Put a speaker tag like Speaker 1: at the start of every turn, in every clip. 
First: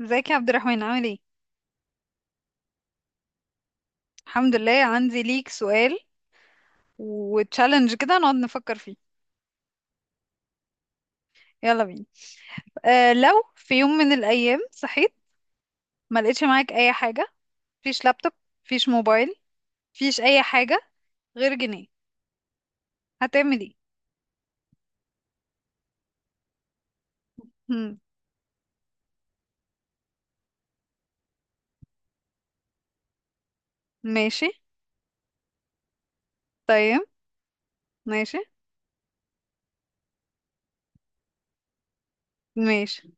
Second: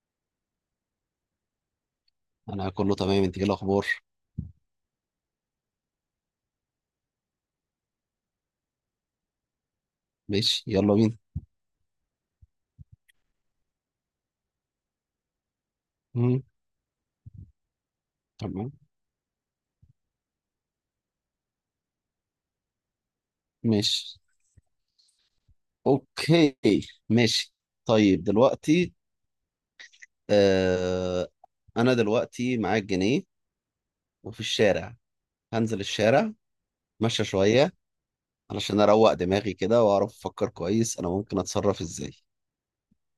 Speaker 1: ازيك يا عبد الرحمن، عامل ايه؟
Speaker 2: انا كله تمام، انت ايه الاخبار؟
Speaker 1: الحمد لله. عندي ليك سؤال وتشالنج كده نقعد نفكر فيه.
Speaker 2: ماشي، يلا بينا.
Speaker 1: يلا بينا. لو في يوم من الايام صحيت ما
Speaker 2: مم.
Speaker 1: لقيتش معاك اي حاجه، فيش لابتوب،
Speaker 2: تمام.
Speaker 1: فيش موبايل، فيش اي حاجه غير جنيه، هتعمل ايه؟
Speaker 2: ماشي. اوكي. ماشي.
Speaker 1: هم،
Speaker 2: طيب دلوقتي. آه، انا دلوقتي معايا الجنيه وفي
Speaker 1: ماشي.
Speaker 2: الشارع. هنزل الشارع
Speaker 1: طيب.
Speaker 2: اتمشى شوية
Speaker 1: ماشي.
Speaker 2: علشان اروق دماغي كده واعرف افكر كويس انا ممكن اتصرف ازاي.
Speaker 1: ماشي.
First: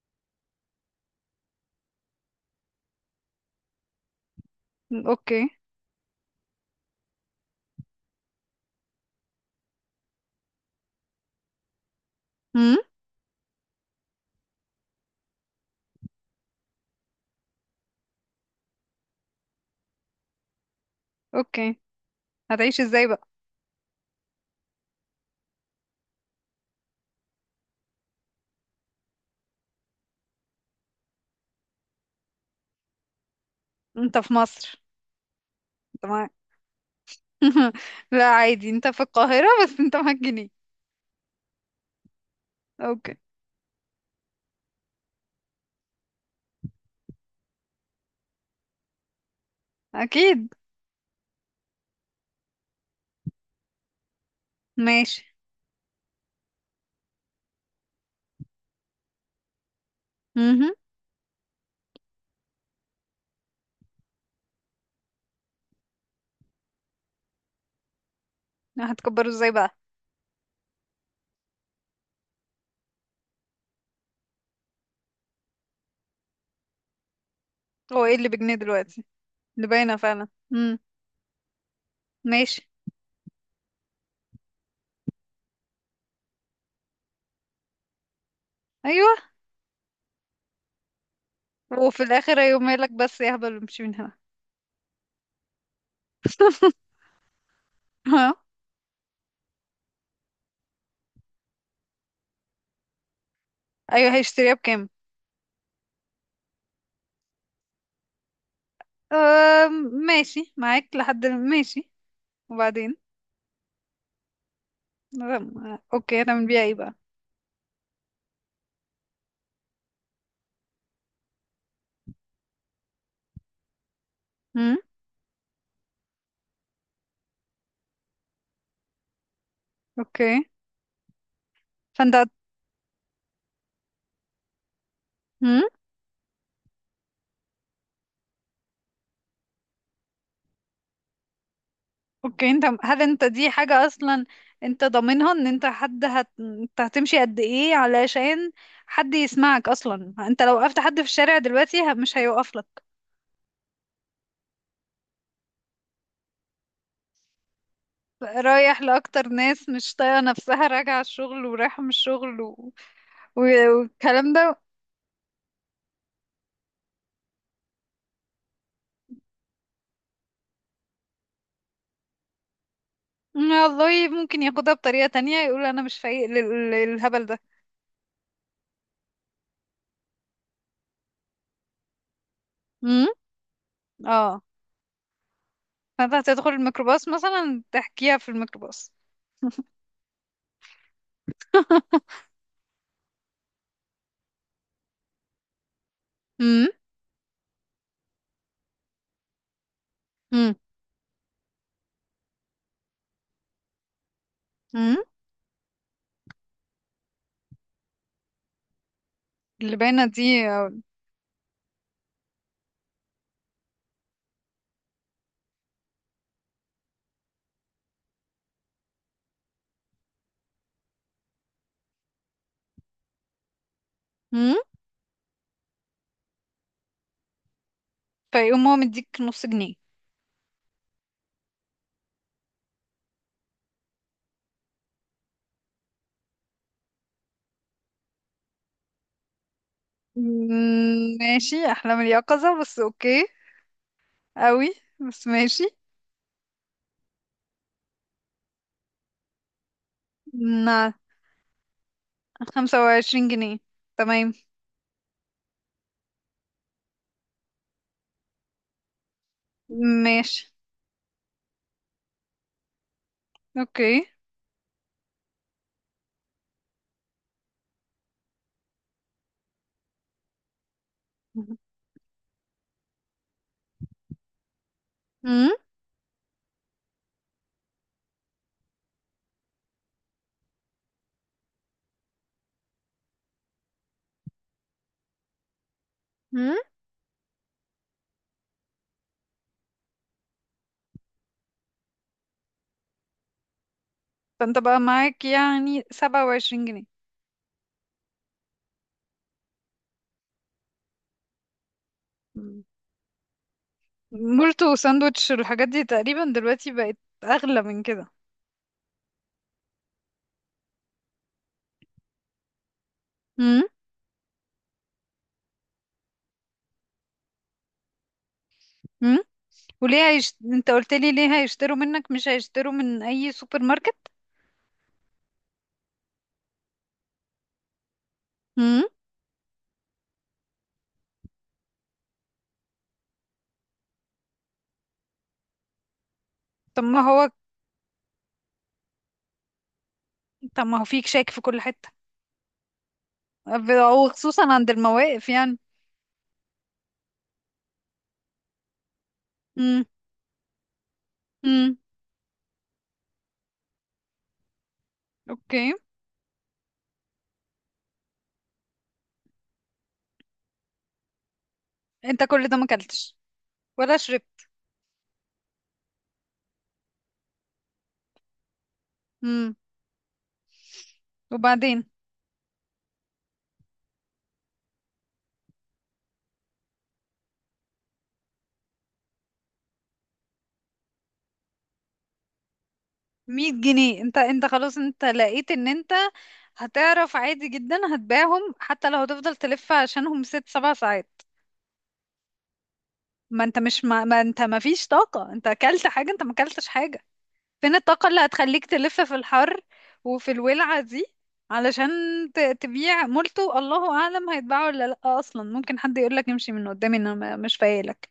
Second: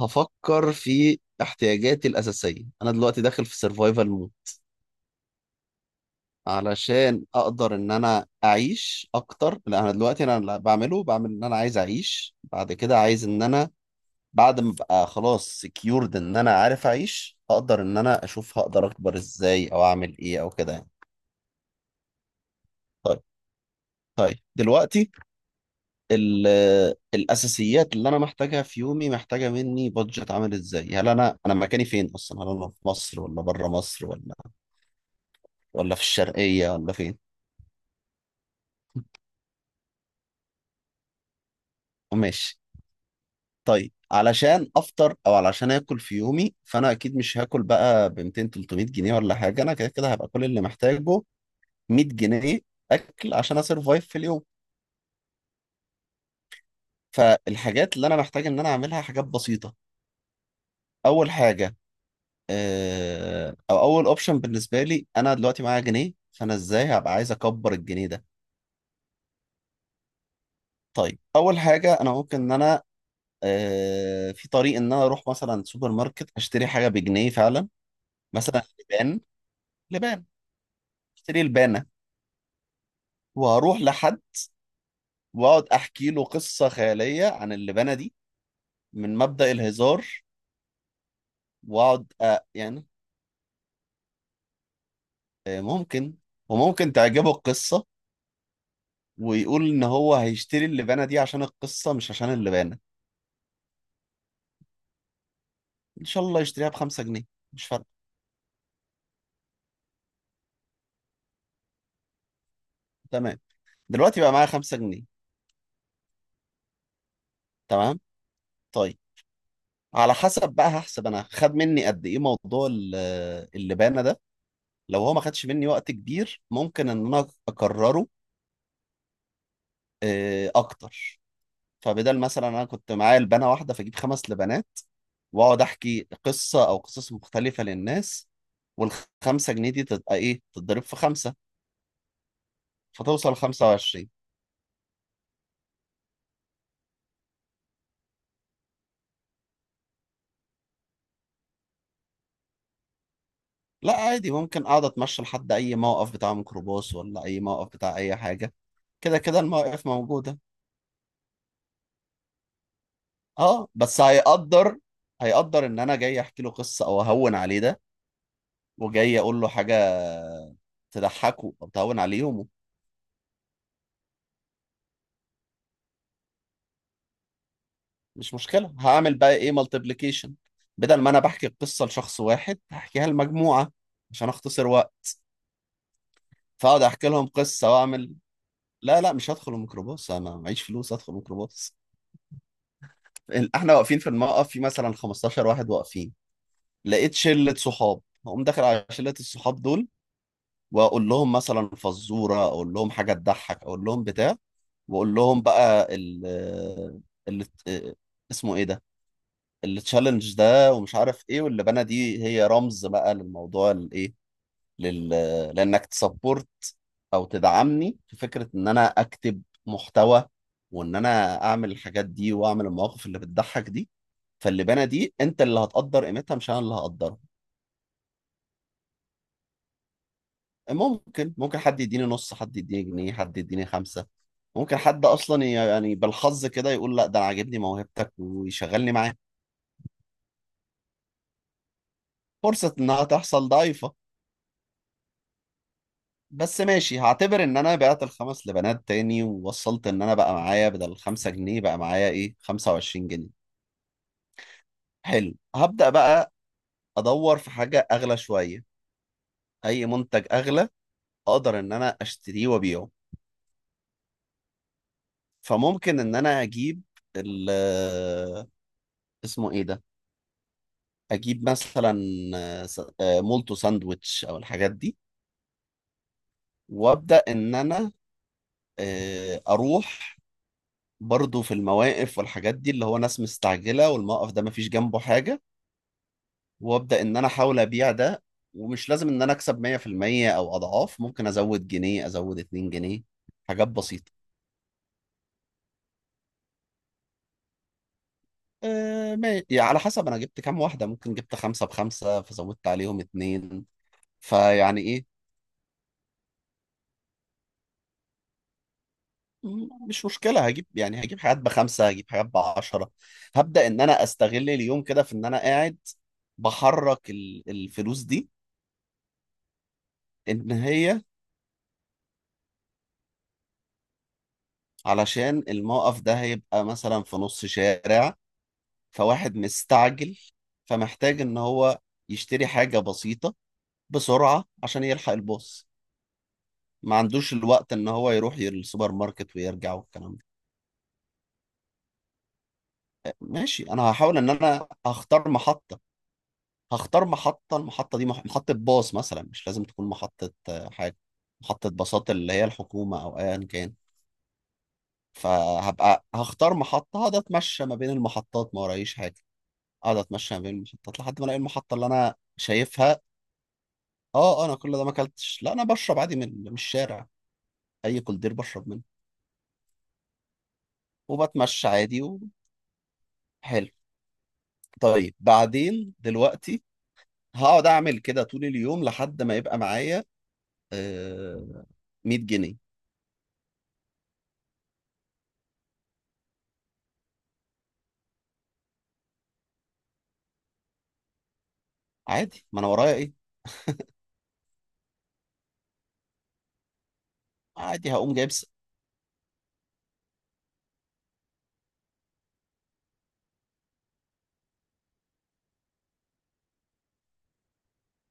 Speaker 2: هفكر في احتياجاتي الاساسية. انا دلوقتي داخل في سرفايفل
Speaker 1: اوكي.
Speaker 2: علشان اقدر ان انا اعيش اكتر. لا، انا دلوقتي انا اللي بعمله بعمل ان انا عايز اعيش، بعد
Speaker 1: هم،
Speaker 2: كده عايز ان انا بعد ما ابقى خلاص سكيورد ان انا عارف اعيش، اقدر ان انا اشوف هقدر اكبر ازاي او اعمل ايه او كده يعني.
Speaker 1: اوكي. هتعيش ازاي
Speaker 2: طيب
Speaker 1: بقى؟
Speaker 2: طيب دلوقتي ال- الاساسيات اللي انا محتاجها في يومي محتاجه مني بادجت عامل ازاي. هل انا مكاني فين اصلا؟ هل انا في مصر ولا بره مصر
Speaker 1: انت في
Speaker 2: ولا
Speaker 1: مصر.
Speaker 2: ولا في
Speaker 1: انت معاك
Speaker 2: الشرقيه ولا فين؟
Speaker 1: لا، عادي، انت في القاهره بس انت معاك جنيه.
Speaker 2: ماشي.
Speaker 1: اوكي.
Speaker 2: طيب علشان افطر او علشان اكل في يومي، فانا اكيد مش هاكل بقى ب 200 300 جنيه ولا حاجه. انا كده كده هبقى كل
Speaker 1: اكيد.
Speaker 2: اللي محتاجه 100 جنيه اكل عشان اسرفايف في اليوم.
Speaker 1: ماشي.
Speaker 2: فالحاجات اللي انا محتاج ان انا اعملها حاجات بسيطه.
Speaker 1: مهم.
Speaker 2: اول حاجه، او اول اوبشن بالنسبه لي انا دلوقتي معايا جنيه، فانا ازاي هبقى عايز اكبر الجنيه ده؟
Speaker 1: هتكبره ازاي بقى؟
Speaker 2: طيب اول حاجه، انا ممكن ان انا في طريق ان انا اروح مثلا سوبر ماركت اشتري حاجه بجنيه فعلا.
Speaker 1: هو ايه اللي بجنيه
Speaker 2: مثلا
Speaker 1: دلوقتي؟
Speaker 2: لبان،
Speaker 1: اللي باينه
Speaker 2: لبان.
Speaker 1: فعلا. امم.
Speaker 2: اشتري لبانه
Speaker 1: ماشي.
Speaker 2: واروح لحد واقعد احكي له قصه خياليه عن اللبنه دي
Speaker 1: ايوه.
Speaker 2: من مبدأ الهزار،
Speaker 1: وفي
Speaker 2: واقعد
Speaker 1: الاخر، ايوه،
Speaker 2: يعني
Speaker 1: مالك بس يا هبل؟ امشي من هنا.
Speaker 2: ممكن وممكن تعجبه القصه
Speaker 1: ها.
Speaker 2: ويقول ان هو هيشتري اللبانه دي عشان القصه مش عشان اللبانه.
Speaker 1: ايوه، هيشتريها بكام؟
Speaker 2: ان شاء الله يشتريها بخمسة جنيه، مش فارقه.
Speaker 1: أم، ماشي معاك لحد. ماشي. وبعدين؟
Speaker 2: تمام، دلوقتي بقى معايا خمسة جنيه.
Speaker 1: أم، اوكي، هتعمل بيها ايه بقى؟
Speaker 2: تمام. طيب على حسب بقى هحسب انا خد مني قد ايه موضوع اللبانه ده.
Speaker 1: امم.
Speaker 2: لو هو ما خدش مني وقت كبير، ممكن ان انا اكرره
Speaker 1: اوكي.
Speaker 2: اكتر. فبدل
Speaker 1: فانت.
Speaker 2: مثلا انا كنت معايا لبنه واحده، فاجيب خمس لبنات واقعد
Speaker 1: امم.
Speaker 2: احكي قصه او قصص مختلفه للناس، والخمسه جنيه دي تبقى ايه؟ تتضرب في خمسه
Speaker 1: اوكي. انت، هل انت
Speaker 2: فتوصل
Speaker 1: دي حاجه
Speaker 2: 25.
Speaker 1: اصلا؟ انت ضامنها ان انت حد انت هتمشي قد ايه علشان حد يسمعك اصلا؟ انت لو وقفت حد في الشارع دلوقتي مش هيوقف لك.
Speaker 2: لا عادي، ممكن اقعد اتمشى لحد اي موقف بتاع ميكروباص ولا اي موقف بتاع اي حاجه.
Speaker 1: رايح
Speaker 2: كده
Speaker 1: لأكتر
Speaker 2: كده
Speaker 1: ناس
Speaker 2: المواقف
Speaker 1: مش طايقة
Speaker 2: موجوده.
Speaker 1: نفسها، راجعة الشغل ورايحة من الشغل
Speaker 2: اه بس
Speaker 1: والكلام ده.
Speaker 2: هيقدر، هيقدر ان انا جاي احكي له قصه او اهون عليه ده، وجاي اقول له حاجه تضحكه او تهون عليه يومه.
Speaker 1: والله ممكن ياخدها بطريقة تانية، يقول أنا مش فايق للهبل ده.
Speaker 2: مش مشكلة، هعمل بقى ايه؟ مالتيبليكيشن. بدل ما انا بحكي القصة لشخص واحد،
Speaker 1: امم.
Speaker 2: هحكيها لمجموعة عشان
Speaker 1: اه.
Speaker 2: اختصر وقت.
Speaker 1: فانت هتدخل
Speaker 2: فاقعد
Speaker 1: الميكروباص
Speaker 2: احكي لهم
Speaker 1: مثلا،
Speaker 2: قصة واعمل.
Speaker 1: تحكيها في الميكروباص؟
Speaker 2: لا لا، مش هدخل الميكروباص، انا معيش فلوس ادخل الميكروباص. احنا واقفين في الموقف في مثلا 15 واحد واقفين.
Speaker 1: امم.
Speaker 2: لقيت شلة صحاب هقوم داخل على شلة الصحاب دول
Speaker 1: امم.
Speaker 2: واقول لهم مثلا فزورة، اقول لهم حاجة تضحك، اقول لهم بتاع،
Speaker 1: امم.
Speaker 2: واقول لهم بقى ال اسمه ايه ده،
Speaker 1: اللي باينة دي.
Speaker 2: التشالنج ده ومش عارف ايه، واللبانه دي هي رمز بقى للموضوع الايه، لل... لانك تسبورت او تدعمني في فكره ان انا اكتب محتوى وان انا اعمل الحاجات دي واعمل المواقف اللي بتضحك دي.
Speaker 1: امم.
Speaker 2: فاللبانه دي انت اللي هتقدر قيمتها، مش انا اللي هقدرها.
Speaker 1: فيقوم هو مديك نص جنيه؟
Speaker 2: ممكن، ممكن حد يديني نص، حد يديني جنيه، حد يديني خمسه. ممكن حد اصلا يعني بالحظ كده يقول لا ده انا عاجبني موهبتك ويشغلني معاه.
Speaker 1: ماشي، أحلام اليقظة،
Speaker 2: فرصه
Speaker 1: بس
Speaker 2: انها
Speaker 1: أوكي.
Speaker 2: تحصل ضعيفه،
Speaker 1: أوي. بس ماشي.
Speaker 2: بس ماشي. هعتبر ان انا بعت الخمس لبنات تاني ووصلت ان انا بقى معايا
Speaker 1: نعم.
Speaker 2: بدل الخمسة جنيه بقى معايا ايه؟
Speaker 1: خمسة
Speaker 2: 25
Speaker 1: وعشرين
Speaker 2: جنيه
Speaker 1: جنيه. تمام.
Speaker 2: حلو، هبدأ بقى ادور في حاجة اغلى شوية، اي منتج
Speaker 1: ماشي.
Speaker 2: اغلى اقدر ان انا اشتريه وابيعه.
Speaker 1: اوكي.
Speaker 2: فممكن ان انا اجيب ال اسمه ايه ده، اجيب مثلا مولتو، ساندويتش او الحاجات دي،
Speaker 1: امم.
Speaker 2: وابدأ ان انا اروح برضو في المواقف والحاجات دي اللي هو ناس مستعجلة والموقف ده مفيش جنبه حاجة،
Speaker 1: امم.
Speaker 2: وابدا ان انا احاول ابيع ده. ومش لازم ان انا اكسب 100% او اضعاف، ممكن ازود جنيه، ازود 2 جنيه، حاجات بسيطه.
Speaker 1: فانت بقى معاك يعني سبعة وعشرين جنيه؟
Speaker 2: أه يعني على حسب انا جبت كام واحده، ممكن جبت خمسه بخمسه
Speaker 1: مم.
Speaker 2: فزودت عليهم اتنين.
Speaker 1: مولتو
Speaker 2: فيعني ايه،
Speaker 1: وساندوتش والحاجات دي تقريبا دلوقتي بقت اغلى من كده.
Speaker 2: مش مشكله، هجيب يعني هجيب حاجات بخمسه، هجيب حاجات بعشره.
Speaker 1: امم.
Speaker 2: هبدا ان انا استغل اليوم كده في ان انا قاعد بحرك الفلوس دي.
Speaker 1: امم. وليه
Speaker 2: ان
Speaker 1: انت قلت
Speaker 2: هي
Speaker 1: لي ليه هيشتروا منك، مش هيشتروا من اي سوبر ماركت؟
Speaker 2: علشان الموقف ده هيبقى مثلا في نص شارع،
Speaker 1: امم.
Speaker 2: فواحد مستعجل فمحتاج ان هو يشتري حاجة بسيطة بسرعة عشان يلحق الباص،
Speaker 1: طب
Speaker 2: ما
Speaker 1: ما هو
Speaker 2: عندوش الوقت ان هو يروح السوبر ماركت ويرجع والكلام ده.
Speaker 1: طب ما هو فيك شاك في كل حتة،
Speaker 2: ماشي، انا هحاول ان
Speaker 1: وخصوصا
Speaker 2: انا
Speaker 1: عند المواقف،
Speaker 2: هختار
Speaker 1: يعني.
Speaker 2: محطة. هختار محطة، المحطة دي محطة باص مثلا، مش لازم
Speaker 1: امم.
Speaker 2: تكون محطة حاجة. محطة
Speaker 1: امم.
Speaker 2: باصات اللي هي الحكومة او ايا كان،
Speaker 1: اوكي.
Speaker 2: فهبقى هختار محطة هقعد اتمشى ما بين المحطات، ما ورايش حاجة. اقعد اتمشى ما بين المحطات لحد ما الاقي المحطة اللي انا
Speaker 1: انت كل ده ما
Speaker 2: شايفها.
Speaker 1: اكلتش ولا
Speaker 2: اه
Speaker 1: شربت؟
Speaker 2: انا كل ده ما اكلتش، لا انا بشرب عادي من الشارع. اي كولدير بشرب منه
Speaker 1: امم.
Speaker 2: وبتمشى
Speaker 1: وبعدين؟
Speaker 2: عادي. وحلو، طيب بعدين دلوقتي هقعد اعمل كده طول اليوم لحد ما يبقى معايا آه 100 جنيه.
Speaker 1: مية جنيه؟ انت خلاص، انت لقيت ان انت هتعرف عادي جدا هتبيعهم، حتى لو هتفضل تلف عشانهم ست سبع ساعات؟
Speaker 2: عادي، ما انا ورايا ايه؟
Speaker 1: ما انت مش ما انت ما فيش طاقة. انت اكلت حاجة؟ انت ما اكلتش حاجة. فين
Speaker 2: عادي
Speaker 1: الطاقة
Speaker 2: هقوم
Speaker 1: اللي
Speaker 2: جايب
Speaker 1: هتخليك تلف في الحر وفي الولعة دي علشان تبيع مولتو؟ الله اعلم هيتباعوا ولا لا اصلا. ممكن حد يقولك امشي من قدامي، انا مش فايلك.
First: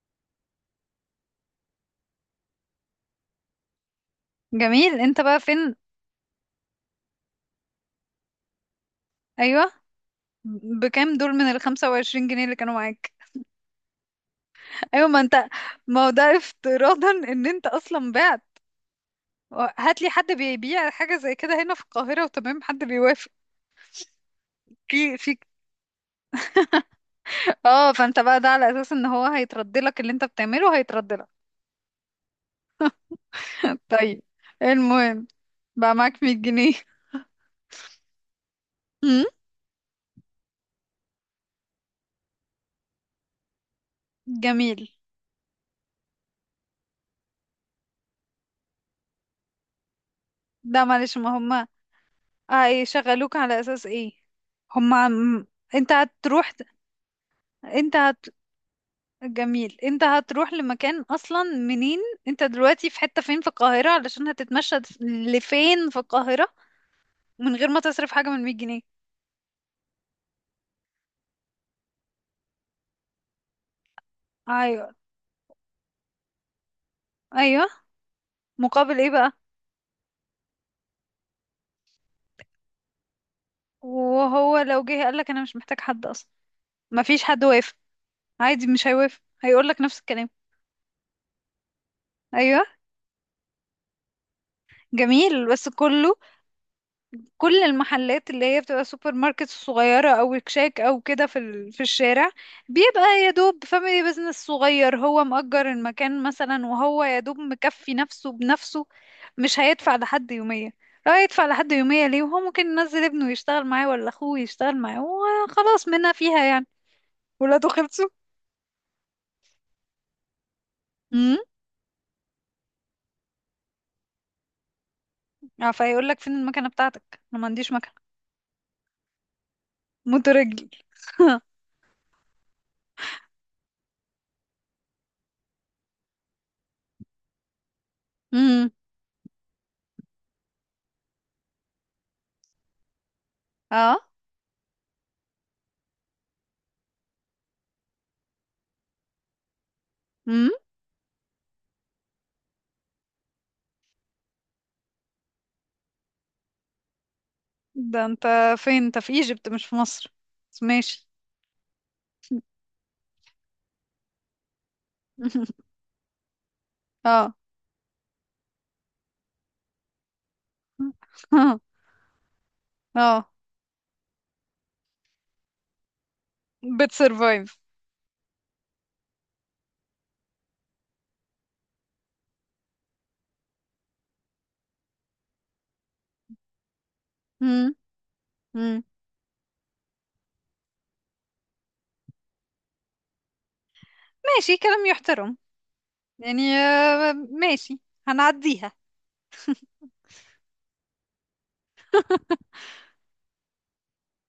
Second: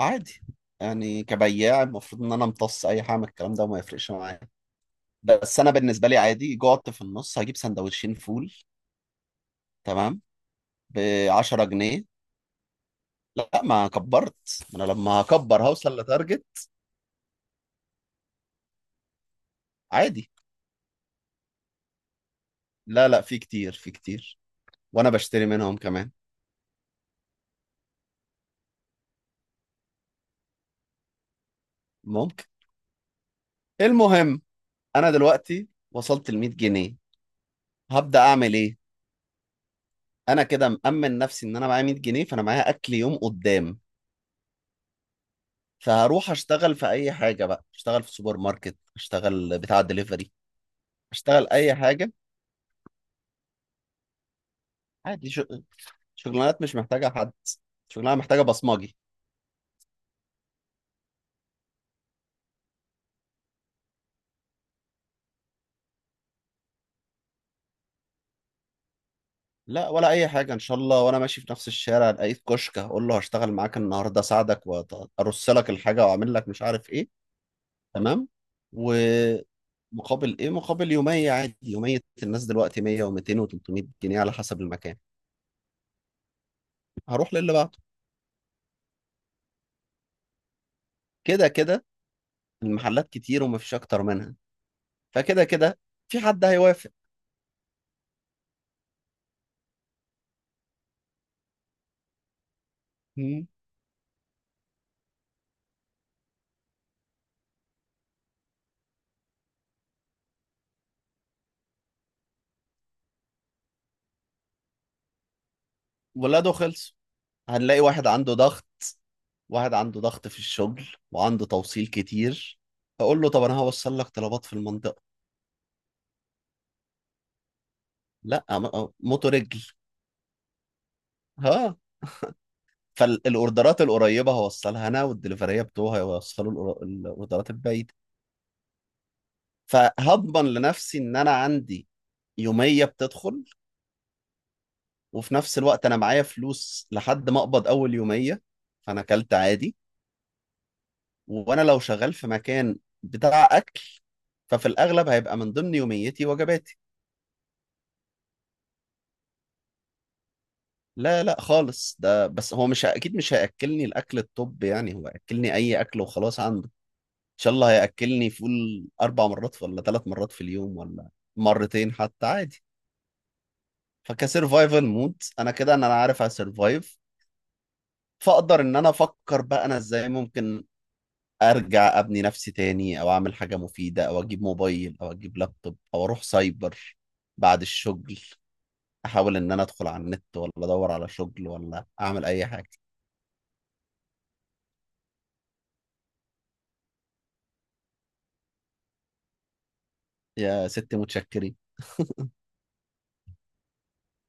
Speaker 2: عادي، يعني كبياع المفروض ان انا امتص اي حاجه من الكلام ده وما يفرقش معايا.
Speaker 1: جميل، انت بقى
Speaker 2: بس انا
Speaker 1: فين؟
Speaker 2: بالنسبه لي عادي، جعت في النص هجيب سندوتشين فول.
Speaker 1: ايوه،
Speaker 2: تمام، ب
Speaker 1: بكام دول من
Speaker 2: 10
Speaker 1: الخمسة
Speaker 2: جنيه
Speaker 1: وعشرين جنيه اللي كانوا معاك؟
Speaker 2: لا ما كبرت، ما انا
Speaker 1: ايوه،
Speaker 2: لما
Speaker 1: ما انت،
Speaker 2: هكبر هوصل
Speaker 1: ما هو ده
Speaker 2: لتارجت.
Speaker 1: افتراضا ان انت اصلا بعت. هات لي
Speaker 2: عادي،
Speaker 1: حد بيبيع حاجه زي كده هنا في القاهره وتمام حد
Speaker 2: لا لا
Speaker 1: بيوافق.
Speaker 2: في كتير، في كتير، وانا
Speaker 1: في
Speaker 2: بشتري منهم كمان.
Speaker 1: اه. فانت بقى ده على اساس ان هو هيترد لك، اللي انت بتعمله هيترد لك.
Speaker 2: ممكن.
Speaker 1: طيب.
Speaker 2: المهم، انا
Speaker 1: المهم،
Speaker 2: دلوقتي
Speaker 1: بقى معاك
Speaker 2: وصلت
Speaker 1: 100
Speaker 2: ل 100
Speaker 1: جنيه
Speaker 2: جنيه هبدأ اعمل ايه؟
Speaker 1: أمم،
Speaker 2: انا كده مأمن نفسي ان انا معايا 100 جنيه، فانا معايا اكل يوم قدام.
Speaker 1: جميل.
Speaker 2: فهروح اشتغل في اي حاجة بقى، اشتغل في سوبر ماركت، اشتغل بتاع دليفري،
Speaker 1: ده معلش، ما
Speaker 2: اشتغل
Speaker 1: هما
Speaker 2: اي حاجة.
Speaker 1: هيشغلوك على اساس ايه؟ هما
Speaker 2: عادي
Speaker 1: انت هتروح.
Speaker 2: شغلانات مش محتاجة حد،
Speaker 1: انت.
Speaker 2: شغلانة محتاجة بصمجي.
Speaker 1: جميل، انت هتروح لمكان اصلا منين؟ انت دلوقتي في حتة فين في القاهرة، علشان هتتمشى لفين في القاهرة من غير ما تصرف حاجة من 100 جنيه؟
Speaker 2: لا ولا اي حاجة ان شاء الله. وانا ماشي في نفس الشارع الاقيت كشك هقول له هشتغل معاك النهاردة، اساعدك
Speaker 1: ايوه.
Speaker 2: وارص لك الحاجة واعمل لك مش عارف ايه.
Speaker 1: ايوه.
Speaker 2: تمام.
Speaker 1: مقابل ايه بقى؟
Speaker 2: ومقابل ايه؟ مقابل يومية عادي، يومية الناس دلوقتي 100 و200 و300 جنيه على
Speaker 1: وهو
Speaker 2: حسب
Speaker 1: لو
Speaker 2: المكان.
Speaker 1: جه قالك انا مش محتاج حد اصلا؟ مفيش
Speaker 2: هروح
Speaker 1: حد
Speaker 2: للي بعده،
Speaker 1: وافق؟ عادي مش هيوافق، هيقولك نفس الكلام.
Speaker 2: كده كده
Speaker 1: ايوه.
Speaker 2: المحلات كتير ومفيش اكتر منها. فكده
Speaker 1: جميل. بس
Speaker 2: كده
Speaker 1: كله،
Speaker 2: في حد هيوافق.
Speaker 1: كل المحلات اللي هي بتبقى سوبر ماركت صغيرة او كشاك او كده في في الشارع، بيبقى يا
Speaker 2: مم.
Speaker 1: دوب فاميلي بيزنس صغير. هو مأجر المكان مثلا، وهو يا دوب مكفي نفسه بنفسه، مش هيدفع لحد يومية. لو هيدفع لحد يومية ليه وهو ممكن ينزل ابنه يشتغل معاه ولا اخوه يشتغل معاه، وخلاص منها فيها
Speaker 2: ولاده
Speaker 1: يعني.
Speaker 2: خلص،
Speaker 1: ولاده
Speaker 2: هنلاقي واحد
Speaker 1: خلصوا.
Speaker 2: عنده ضغط، واحد عنده ضغط في الشغل
Speaker 1: امم.
Speaker 2: وعنده توصيل كتير، فاقول له طب انا هوصل لك طلبات في المنطقة.
Speaker 1: اه، فيقول لك فين المكنة بتاعتك؟ انا ما عنديش مكنة.
Speaker 2: لا موتو رجل.
Speaker 1: مترجل.
Speaker 2: ها، فالاوردرات القريبة هوصلها انا، والدليفرية بتوعها هيوصلوا الاوردرات البعيدة.
Speaker 1: امم.
Speaker 2: فهضمن لنفسي ان انا عندي يوميه بتدخل،
Speaker 1: اه.
Speaker 2: وفي نفس الوقت انا معايا فلوس لحد ما اقبض اول يوميه. فانا اكلت عادي،
Speaker 1: امم.
Speaker 2: وانا لو شغال في مكان بتاع اكل ففي الاغلب هيبقى من ضمن يوميتي وجباتي.
Speaker 1: ده انت فين؟ انت في ايجيبت مش في مصر، بس ماشي.
Speaker 2: لا لا خالص، ده بس هو مش اكيد، مش هياكلني الاكل الطب يعني، هو هياكلني اي اكل وخلاص عنده. ان
Speaker 1: اه.
Speaker 2: شاء الله هياكلني فول اربع مرات ولا ثلاث مرات في اليوم، ولا مرتين حتى عادي.
Speaker 1: اه،
Speaker 2: فكسرفايفل مود انا كده، ان انا عارف اسرفايف.
Speaker 1: بتسرفايف.
Speaker 2: فاقدر ان انا افكر بقى انا ازاي ممكن ارجع ابني نفسي تاني، او اعمل حاجه مفيده، او اجيب موبايل، او اجيب لابتوب، او اروح سايبر بعد
Speaker 1: مم.
Speaker 2: الشغل،
Speaker 1: مم.
Speaker 2: احاول ان انا ادخل على النت ولا ادور على شغل ولا اعمل اي حاجه.
Speaker 1: ماشي، كلام يحترم، يعني ماشي. هنعديها.
Speaker 2: يا ست متشكرين.